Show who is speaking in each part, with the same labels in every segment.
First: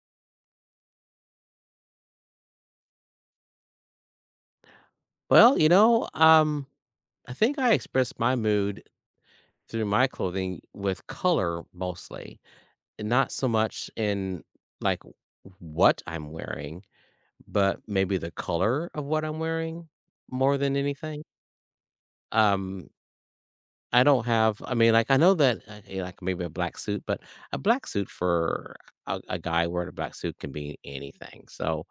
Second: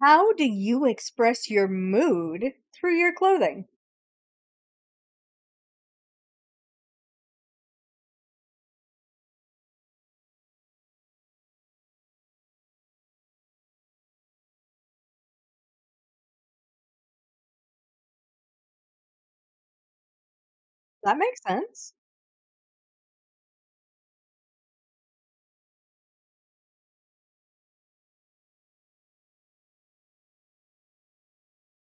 Speaker 1: How do you express your mood through your clothing?
Speaker 2: Well, you know, um, I think I express my mood through my clothing with color mostly, and not so much in like what I'm wearing, but maybe the color of what I'm wearing more than
Speaker 1: That
Speaker 2: anything.
Speaker 1: makes sense.
Speaker 2: Um, I don't have, like I know that like maybe a black suit, but a black suit for a guy wearing a black suit can be anything. So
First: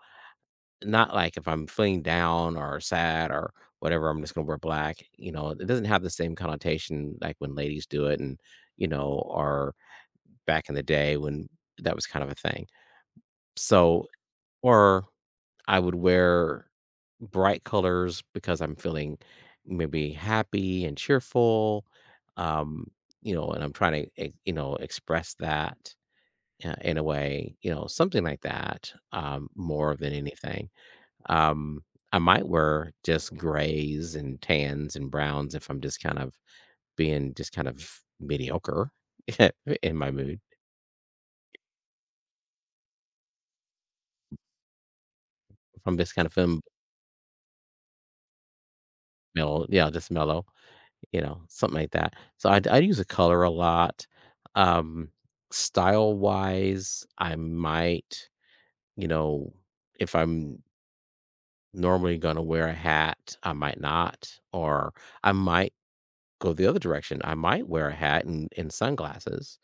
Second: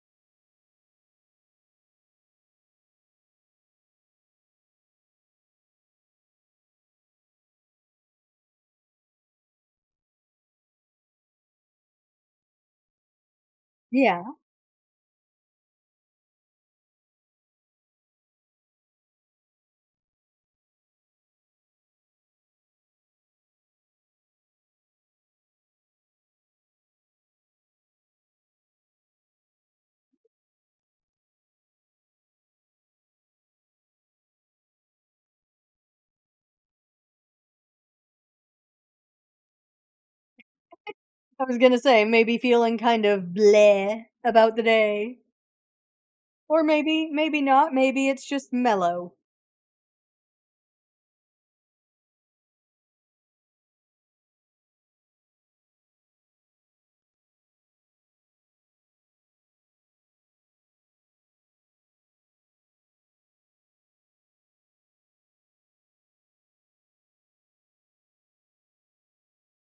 Speaker 2: not like if I'm feeling down or sad or whatever, I'm just gonna wear black, it doesn't have the same connotation like when ladies do it, and, or back in the day when that was kind of a thing. So
Speaker 1: Yeah,
Speaker 2: or I would wear bright colors because I'm feeling maybe happy and cheerful, um, and I'm trying to, express that, in a way, something like that, more than anything. Um, I might wear just grays and tans and browns if I'm just kind of being just kind of mediocre in my mood.
Speaker 1: I was gonna say maybe feeling kind of bleh about the day,
Speaker 2: If I'm just kind of feeling
Speaker 1: or maybe not. Maybe it's just mellow.
Speaker 2: mellow, yeah, just mellow, something like that. So I use a color a lot. Um, style wise, I might, you know, if I'm normally going to wear a hat, I might not, or I might go the other direction. I might wear a hat and, sunglasses,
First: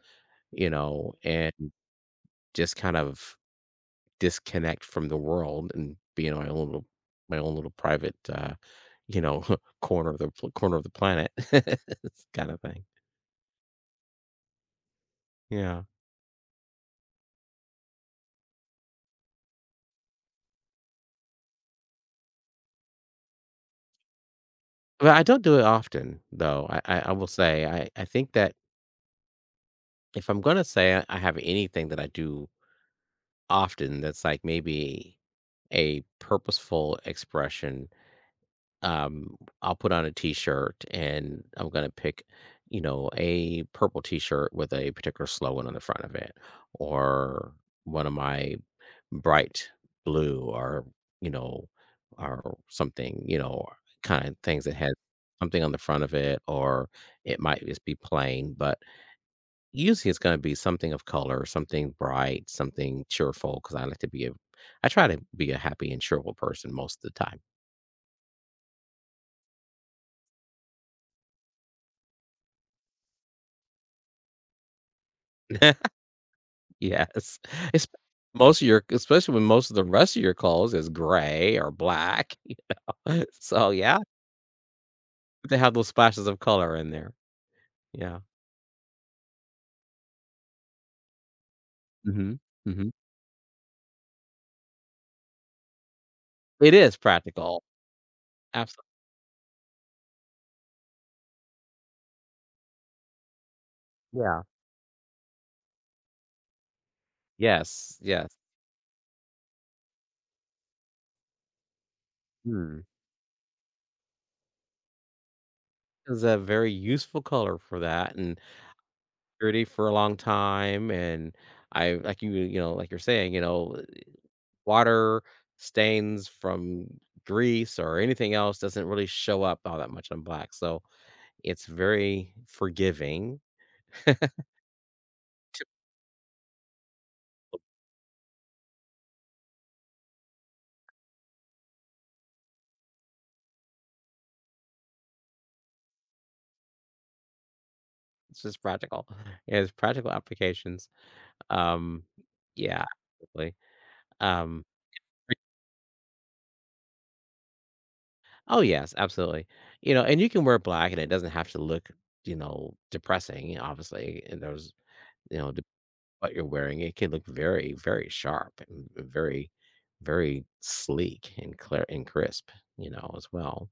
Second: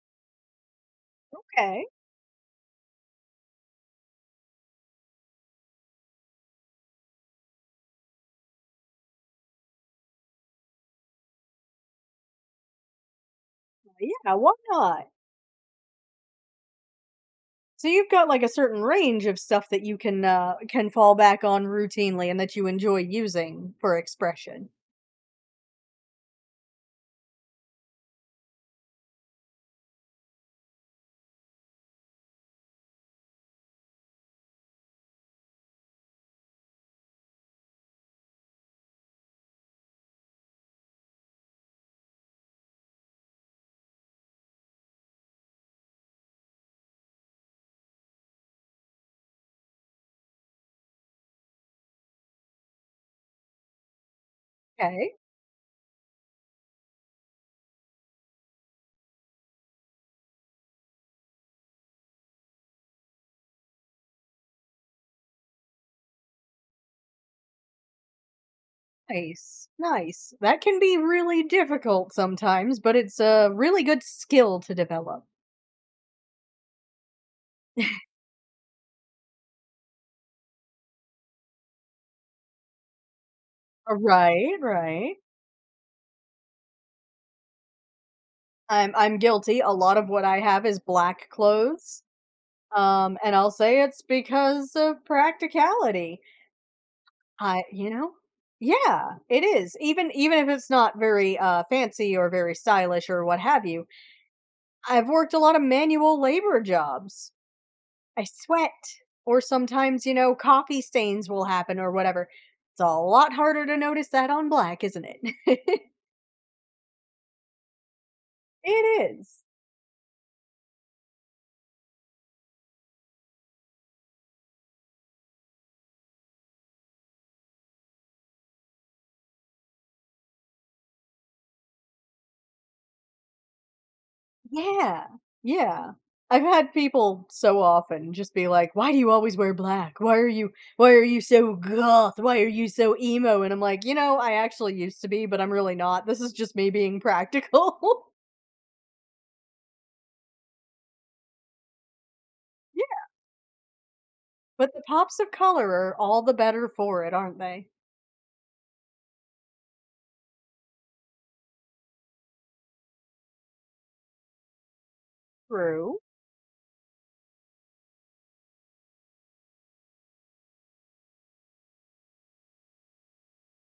Speaker 2: and
Speaker 1: Okay.
Speaker 2: just kind of disconnect from the world and be in my own little private, you know, corner of the planet kind of thing.
Speaker 1: Yeah, why not?
Speaker 2: Yeah.
Speaker 1: So you've got like a certain range of stuff that you can fall back on routinely and that you enjoy using for expression.
Speaker 2: But I don't do it often, though. I will say I think that if I'm gonna say I have anything that I do often that's, like, maybe a purposeful expression. um I'll put on a t-shirt, and I'm going to pick, a purple t-shirt with a particular slogan on the front of it, or one of my bright blue, or, you know, or something, you know, kind of things that has
Speaker 1: Okay.
Speaker 2: something on the front of it, or it might just be plain, but usually it's going to be something of color, something bright, something cheerful, cuz I like to be a I try to be a happy and cheerful person most of the time.
Speaker 1: Nice, nice. That can be really difficult sometimes, but it's a really good skill to develop.
Speaker 2: Yes. It's most of your especially when most of the rest of your clothes is gray or black. So,
Speaker 1: Uh,
Speaker 2: yeah,
Speaker 1: right, right.
Speaker 2: they have those splashes of color in there. Yeah.
Speaker 1: I'm guilty, a lot of what I have is black clothes,
Speaker 2: Mhm. Mhm.
Speaker 1: and I'll say it's because of practicality.
Speaker 2: It is
Speaker 1: I
Speaker 2: practical.
Speaker 1: You know?
Speaker 2: Absolutely.
Speaker 1: Yeah, it is, even if it's not very, fancy or very stylish or what have you,
Speaker 2: Yeah.
Speaker 1: I've worked a lot of manual labor jobs.
Speaker 2: Yes,
Speaker 1: I
Speaker 2: yes.
Speaker 1: sweat, or sometimes, coffee stains will happen or whatever. It's
Speaker 2: Mm.
Speaker 1: a lot harder to notice that on black, isn't it?
Speaker 2: It's a very useful color for that and
Speaker 1: It is.
Speaker 2: pretty for a long time, and I like you know, like you're saying, water stains from grease or anything else doesn't really show up all that much on black, so it's very forgiving.
Speaker 1: Yeah, yeah. I've had people so often just be like, "Why do you always wear black? Why are you so goth? Why are you so emo?" And I'm like, "You know, I actually used to be, but I'm really not. This is just me being practical."
Speaker 2: It's just practical. It has practical applications. Um, yeah,
Speaker 1: yeah,
Speaker 2: absolutely. Um,
Speaker 1: but the pops of color are all the better for it, aren't they?
Speaker 2: oh yes, absolutely. You know, and you can wear black, and it doesn't have to look, depressing. Obviously, and there's, you know, dep-
Speaker 1: True.
Speaker 2: what you're wearing, it can look very, very sharp and very, very sleek and clear and crisp. You know, as well.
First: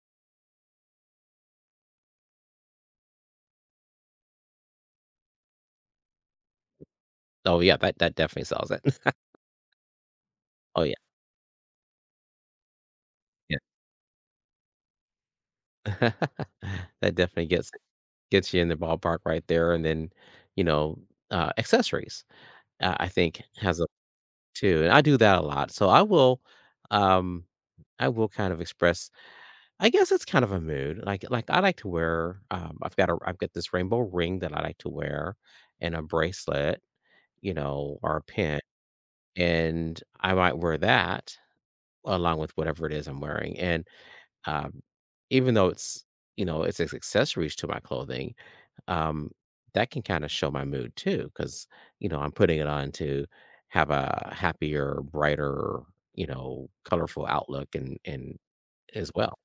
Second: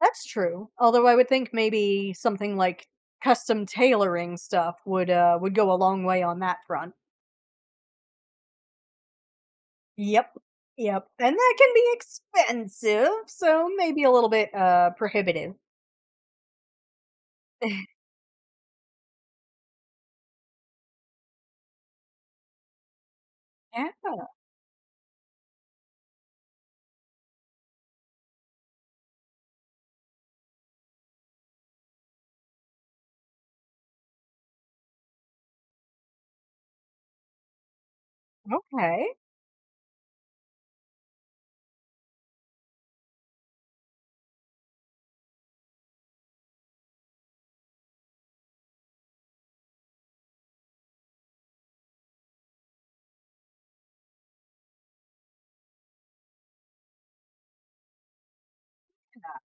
Speaker 1: That's true. Although I would think maybe something like custom tailoring stuff would go a long way on that front.
Speaker 2: Oh yeah, that that definitely sells it.
Speaker 1: Yep.
Speaker 2: Oh yeah,
Speaker 1: Yep, and that can be expensive,
Speaker 2: yeah.
Speaker 1: so maybe a little bit, prohibitive.
Speaker 2: That definitely gets you in the ballpark right there, and then, you know, accessories, I think has a
Speaker 1: Yeah,
Speaker 2: too, and I do that a lot. So um, I will kind of express. I guess it's kind of a mood. Like I like to wear. I've got this rainbow ring that I like to wear, and a bracelet, or a pin,
Speaker 1: okay.
Speaker 2: and I might wear that along with whatever it is I'm wearing, and um, even though it's it's accessories to my clothing, um, that can kinda show my mood too, because I'm putting it on to have a happier, brighter, colorful outlook and as well.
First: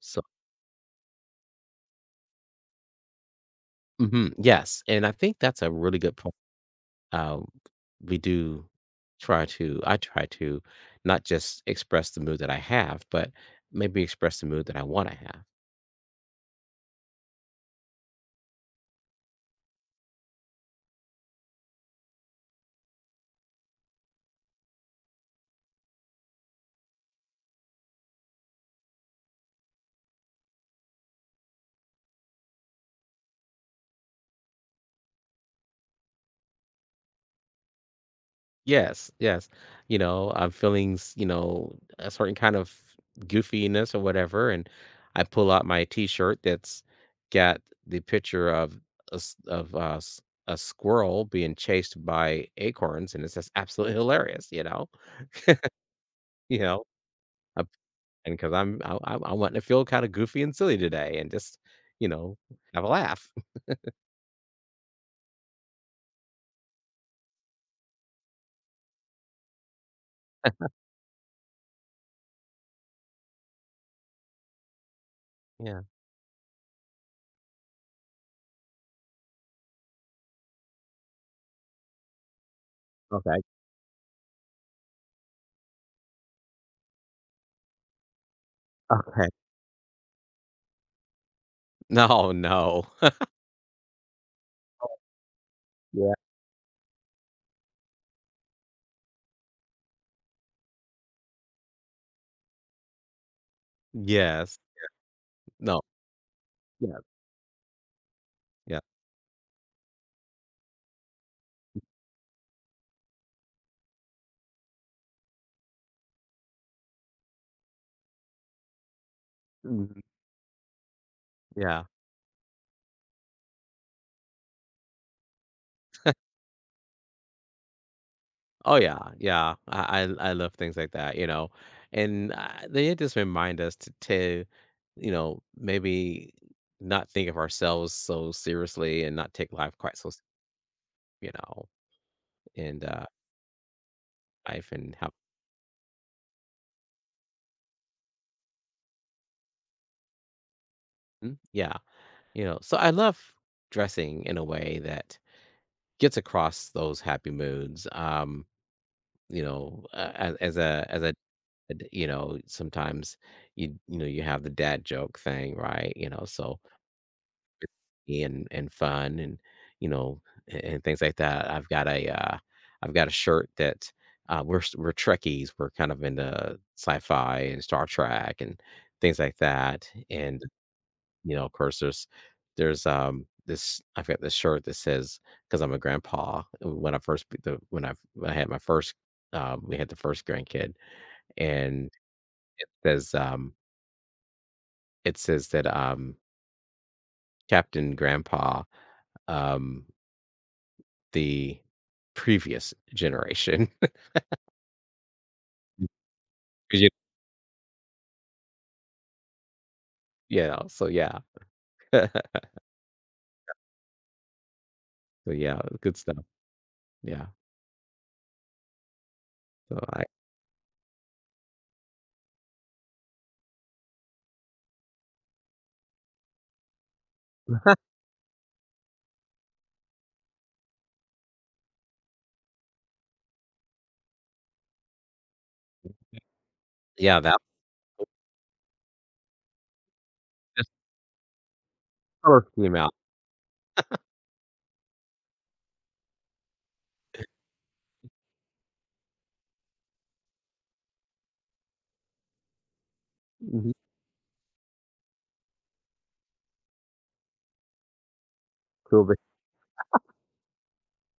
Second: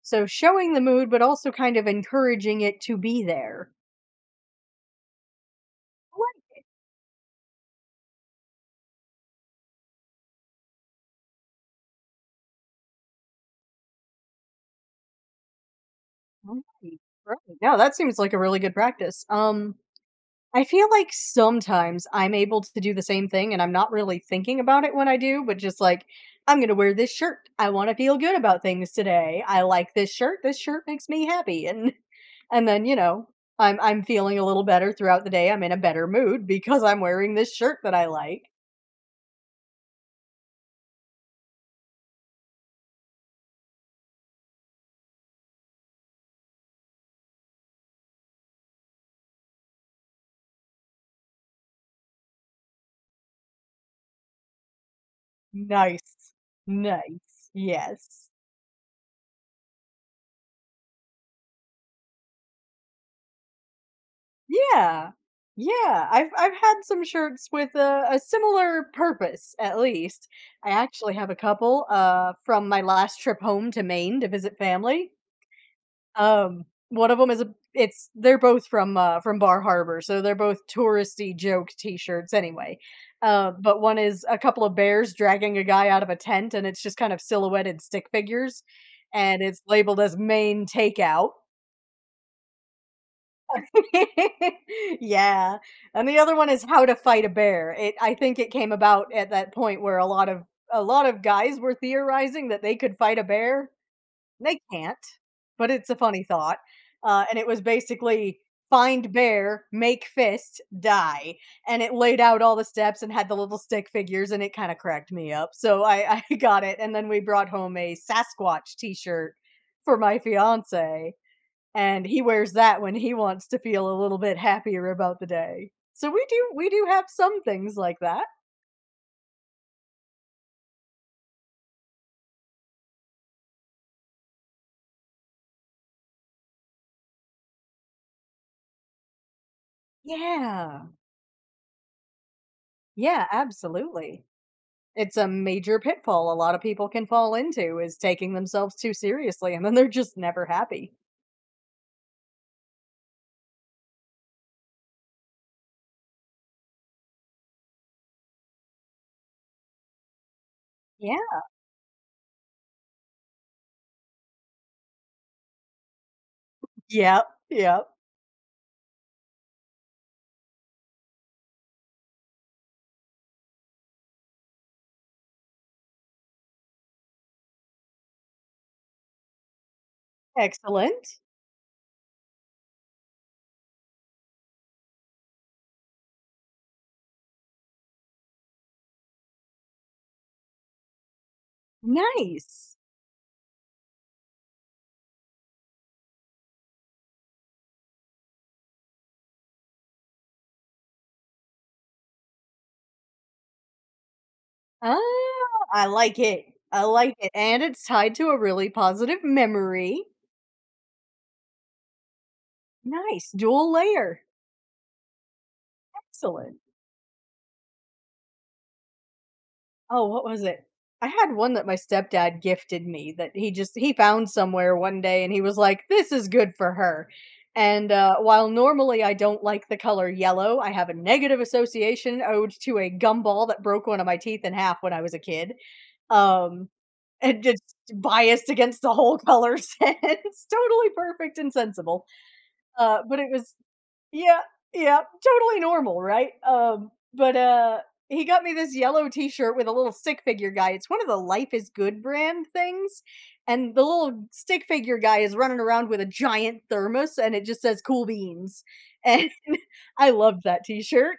Speaker 2: So
Speaker 1: So showing the mood, but also kind of encouraging it to be there.
Speaker 2: mhm, yes, and I think that's a really good point. Um, we do try to I try to not just express the mood that I have, but maybe express the mood that I wanna have.
Speaker 1: Right, right, right. No, that seems like a really good practice. I feel like sometimes I'm able to do the same thing and I'm not really thinking about it when I do, but just like, I'm going to wear this shirt. I want to feel good about things today. I like this shirt. This shirt makes me happy. And then, I'm feeling a little better throughout the day. I'm in a better mood because I'm wearing this shirt that I like.
Speaker 2: Yes, yes. You know, I'm feeling, a certain kind of goofiness or whatever, and I pull out my T-shirt that's got the picture of a s of a s a squirrel being chased by acorns, and it's just absolutely hilarious, you know?
Speaker 1: Nice.
Speaker 2: You know,
Speaker 1: Nice.
Speaker 2: I,
Speaker 1: Yes.
Speaker 2: and because 'cause I'm I wanting to feel kinda goofy and silly today and just, you know, have a laugh.
Speaker 1: Yeah. Yeah, I've had some shirts with a similar purpose, at least. I actually have a couple, from my last trip home to Maine to visit family.
Speaker 2: Yeah.
Speaker 1: One of them is a it's they're both from Bar Harbor, so they're both touristy joke T-shirts anyway.
Speaker 2: Okay,
Speaker 1: But one is a couple of bears dragging a guy out of a tent, and it's just kind of silhouetted stick figures,
Speaker 2: okay.
Speaker 1: and it's labeled as Maine Takeout.
Speaker 2: No, no.
Speaker 1: Yeah, and
Speaker 2: Yeah.
Speaker 1: the other one is How to Fight a Bear. It I think it came about at that point where a lot of guys were theorizing that they could fight a bear.
Speaker 2: Yes.
Speaker 1: They can't, but
Speaker 2: No.
Speaker 1: it's a funny thought.
Speaker 2: Yeah,
Speaker 1: And it was basically
Speaker 2: yeah.
Speaker 1: find bear, make fist, die. And it laid out all the steps and had the little stick figures, and it kind of cracked me up. So I, I got it. And then we brought home a Sasquatch t shirt for
Speaker 2: Mhm.
Speaker 1: my fiance
Speaker 2: Yeah.
Speaker 1: and he wears that when he wants to feel a little bit happier about the day. So we do have some things like that.
Speaker 2: Oh yeah, yeah. I love things like that, and they just remind us to, maybe not think of ourselves so seriously and not take life quite so,
Speaker 1: Yeah.
Speaker 2: you know, and
Speaker 1: Yeah, absolutely.
Speaker 2: life and how,
Speaker 1: It's a major pitfall a lot of people can fall into is taking themselves too seriously and then they're just never happy.
Speaker 2: mm, yeah, you know. So I love dressing in a way that gets across those happy moods. You know, as a
Speaker 1: Yeah.
Speaker 2: you know, sometimes you know you have the dad joke thing, right? You know, so
Speaker 1: Yep. Yep.
Speaker 2: and fun and you know and, things like that. I've got a shirt that we're we're Trekkies. We're kind of into sci-fi and Star Trek and things like that. And
Speaker 1: Excellent.
Speaker 2: you know, of course, there's this I've got this shirt that says because I'm a grandpa. When I first be- the when I had my first, we had the first grandkid, and it
Speaker 1: Nice.
Speaker 2: says um it says that Captain Grandpa, um the previous generation.
Speaker 1: Ah, I like it.
Speaker 2: 'Cause
Speaker 1: I
Speaker 2: You
Speaker 1: like it. And it's tied to a really positive memory.
Speaker 2: you know, so yeah.
Speaker 1: Nice. Dual layer.
Speaker 2: So yeah, good stuff.
Speaker 1: Excellent.
Speaker 2: Yeah. So I
Speaker 1: Oh, what was it? I had one that my stepdad gifted me that he just he found somewhere one day and he was like, "This is good for her." And while normally I don't like the color yellow, I have a negative association owed to a gumball that broke one of my teeth in half when I was a kid. Um,
Speaker 2: yeah, that
Speaker 1: and just biased against the whole color sense.
Speaker 2: just
Speaker 1: Totally perfect and sensible.
Speaker 2: color scheme out.
Speaker 1: But it was yeah, yeah, totally normal, right? He got me this yellow t-shirt with a little stick figure guy. It's one of the Life is Good brand things,
Speaker 2: Mhm.
Speaker 1: and the little stick figure guy is running around with a giant thermos, and it just says "Cool Beans."
Speaker 2: Cool, but
Speaker 1: And I loved that t-shirt.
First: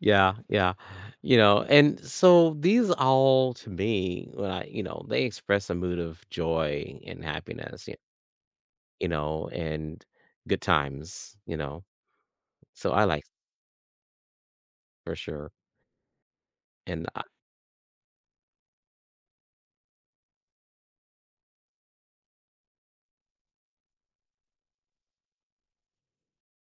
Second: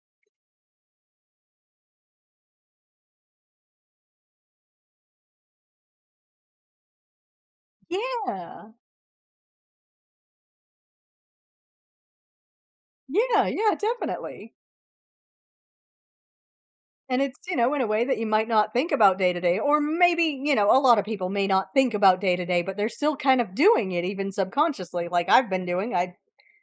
Speaker 2: yeah, yeah. You know, and so these all to me, when I you know, they express a mood of joy and happiness, y
Speaker 1: Yeah.
Speaker 2: you know, and good times, you know. So I like
Speaker 1: Yeah, yeah, definitely.
Speaker 2: for sure. And
Speaker 1: And
Speaker 2: I
Speaker 1: it's, you know, in a way that you might not think about day to day, or maybe, you know, a lot of people may not think about day to day, but they're still kind of doing it even subconsciously, like I've been doing. I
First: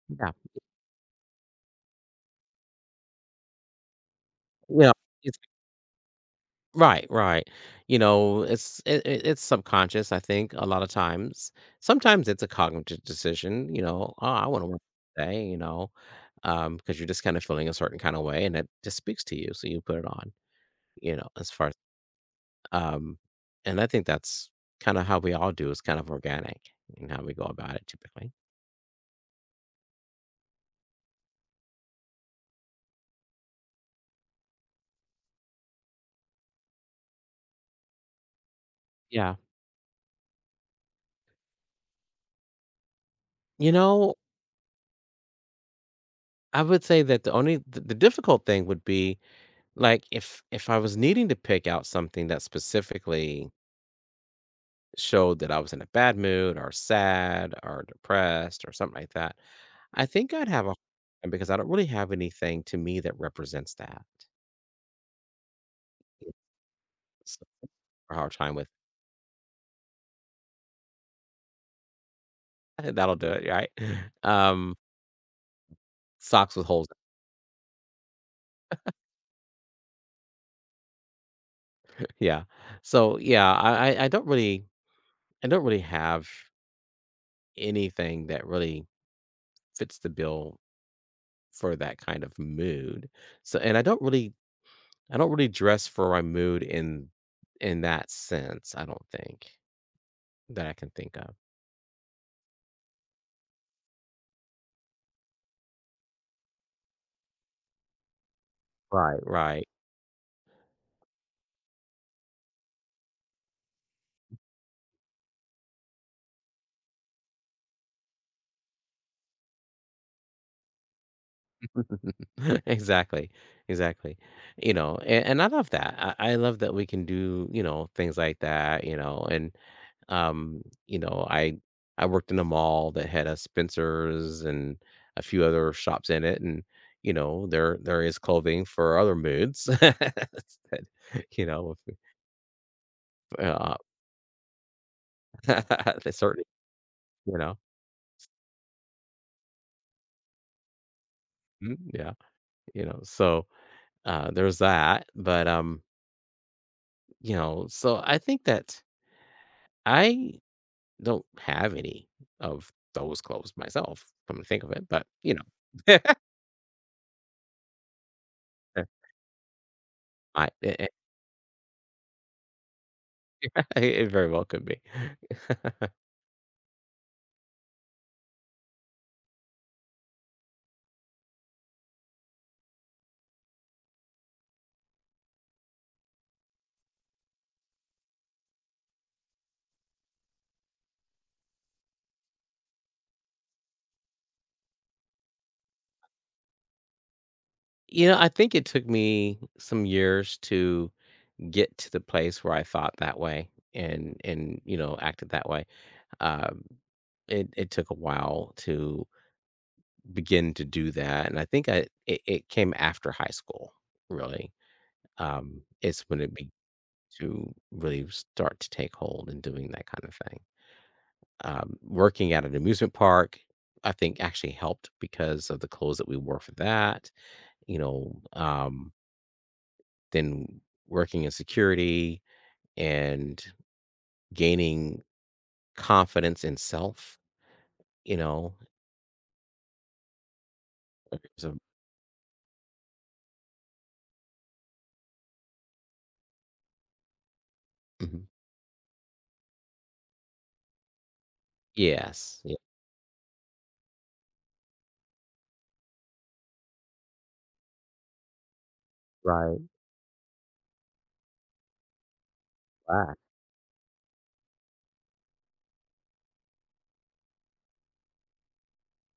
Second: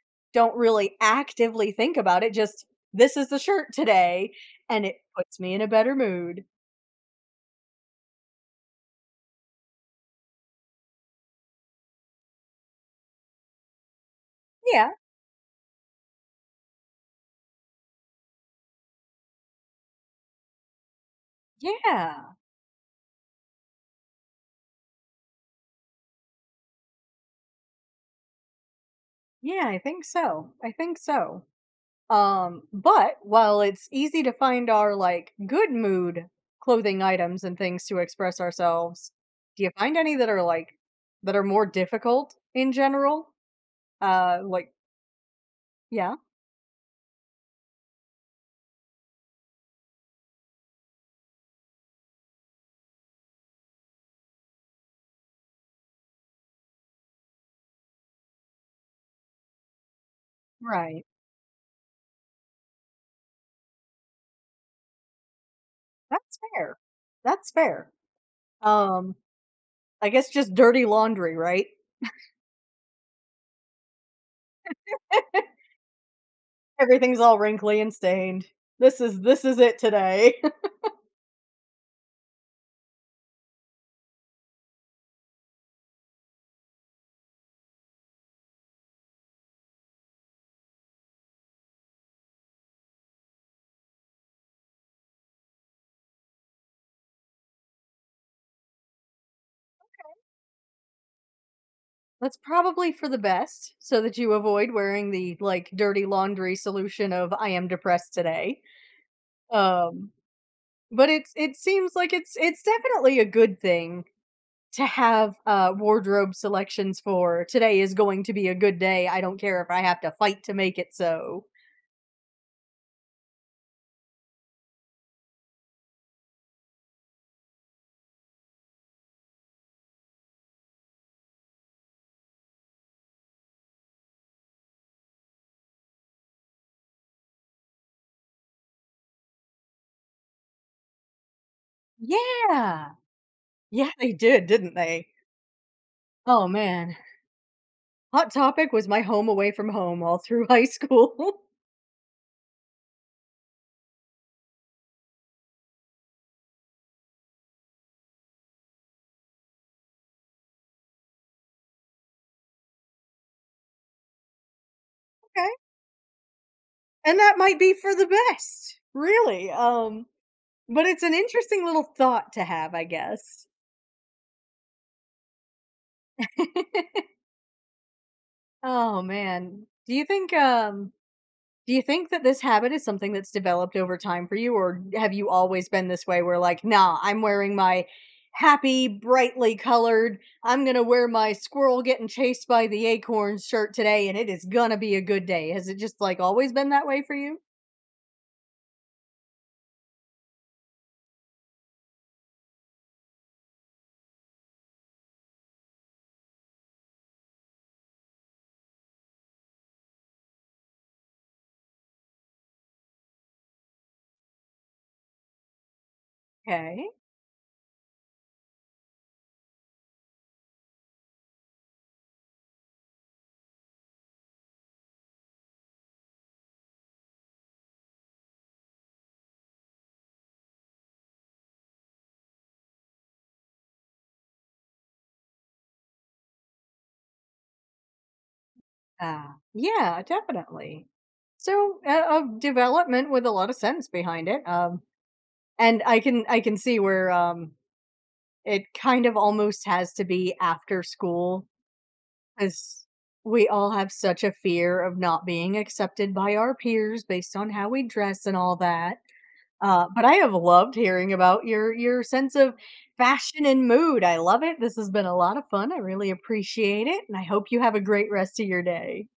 Speaker 2: yeah,
Speaker 1: don't really actively think about it, just, "This is the shirt today,"
Speaker 2: you
Speaker 1: and
Speaker 2: know.
Speaker 1: it puts me in a better mood.
Speaker 2: Right, right. You know, it's subconscious. I think a lot of times. Sometimes it's a cognitive decision. You know, oh, I want to work
Speaker 1: Yeah,
Speaker 2: today. You know, because you're just kind of feeling a certain kind of way, and it just speaks to you, so you put it on. You know, as far as
Speaker 1: yeah,
Speaker 2: um, and I think that's kind of how we all do. It's kind of organic in how we go about it, typically.
Speaker 1: yeah, I think so. But while it's easy to find our, like, good mood clothing items and things to express ourselves,
Speaker 2: Yeah.
Speaker 1: do you find any that are, that are more difficult in general?
Speaker 2: You know,
Speaker 1: Uh, like yeah,
Speaker 2: I would say that the only the difficult thing would be like if I was needing to pick out something that specifically showed that I was in a bad mood or sad or depressed or something like that, I think I'd have a
Speaker 1: right.
Speaker 2: and because I don't really have anything to me that represents that.
Speaker 1: That's fair.
Speaker 2: It's
Speaker 1: That's fair.
Speaker 2: a hard time with.
Speaker 1: Um, I guess just dirty laundry, right?
Speaker 2: I think that'll do it, right? Um, socks with holes in
Speaker 1: Everything's all wrinkly and stained. This is it today.
Speaker 2: it. Yeah. So yeah, I don't really I don't really have anything that really fits the bill for that kind of mood. So and I don't really dress for my mood in that sense, I don't think that I can think of.
Speaker 1: That's probably for the best so that you avoid wearing the, like, dirty laundry solution of "I am depressed today."
Speaker 2: Right, right.
Speaker 1: Um, but it seems like it's definitely a good thing to have, wardrobe selections for, "Today is going to be a good day. I don't care if I have to fight to make it so."
Speaker 2: Exactly, exactly. You know, and I love that. I love that we can do, things like that, and um, you know, I I worked in a mall that had a Spencer's and a few other shops in it, and you know, there is clothing for other moods. That, you know,
Speaker 1: Yeah.
Speaker 2: uh,
Speaker 1: Yeah, they did, didn't they?
Speaker 2: that certainly,
Speaker 1: Oh, man.
Speaker 2: you know.
Speaker 1: Hot Topic was my home away from home all through high school.
Speaker 2: Mhm, yeah, you know. So, there's that, but so I think that I don't have any of those clothes myself, come to think of it, but, you
Speaker 1: Okay.
Speaker 2: know,
Speaker 1: And that might be for the best, really,
Speaker 2: I
Speaker 1: but
Speaker 2: it
Speaker 1: it's an interesting little thought to have, I guess.
Speaker 2: it very well could be.
Speaker 1: Oh, man. Do you think that this habit is something that's developed over time for you, or have you always been this way where, like, "Nah, I'm wearing my happy, brightly colored, I'm gonna wear my squirrel getting chased by the acorn shirt today, and it is gonna be a good day." Has it just, like, always been that way for you?
Speaker 2: You know, I think it took me some years to get to the place where I thought that way and, you know, acted that way. Um, it it took a while to begin to do that, and I think I it it came after high school, really. It's when it be
Speaker 1: Okay.
Speaker 2: to really start to take hold and doing that kind of thing. Working at an amusement park, I think actually helped because of the clothes that we wore for that, you know, um, then working in security and gaining confidence in self, you know,
Speaker 1: Uh, yeah, definitely.
Speaker 2: in terms of
Speaker 1: So a development with a lot of sense behind it. And I can see where
Speaker 2: mhm.
Speaker 1: it kind of almost has to be after school
Speaker 2: Yes. Yeah.
Speaker 1: because we all have such a fear of not being accepted by our peers based on how we dress and all that.
Speaker 2: Right.
Speaker 1: But I have loved hearing about your sense of
Speaker 2: Right.
Speaker 1: fashion and mood. I love it. This has been a lot of fun. I really appreciate it, and I hope you have a great rest of your day.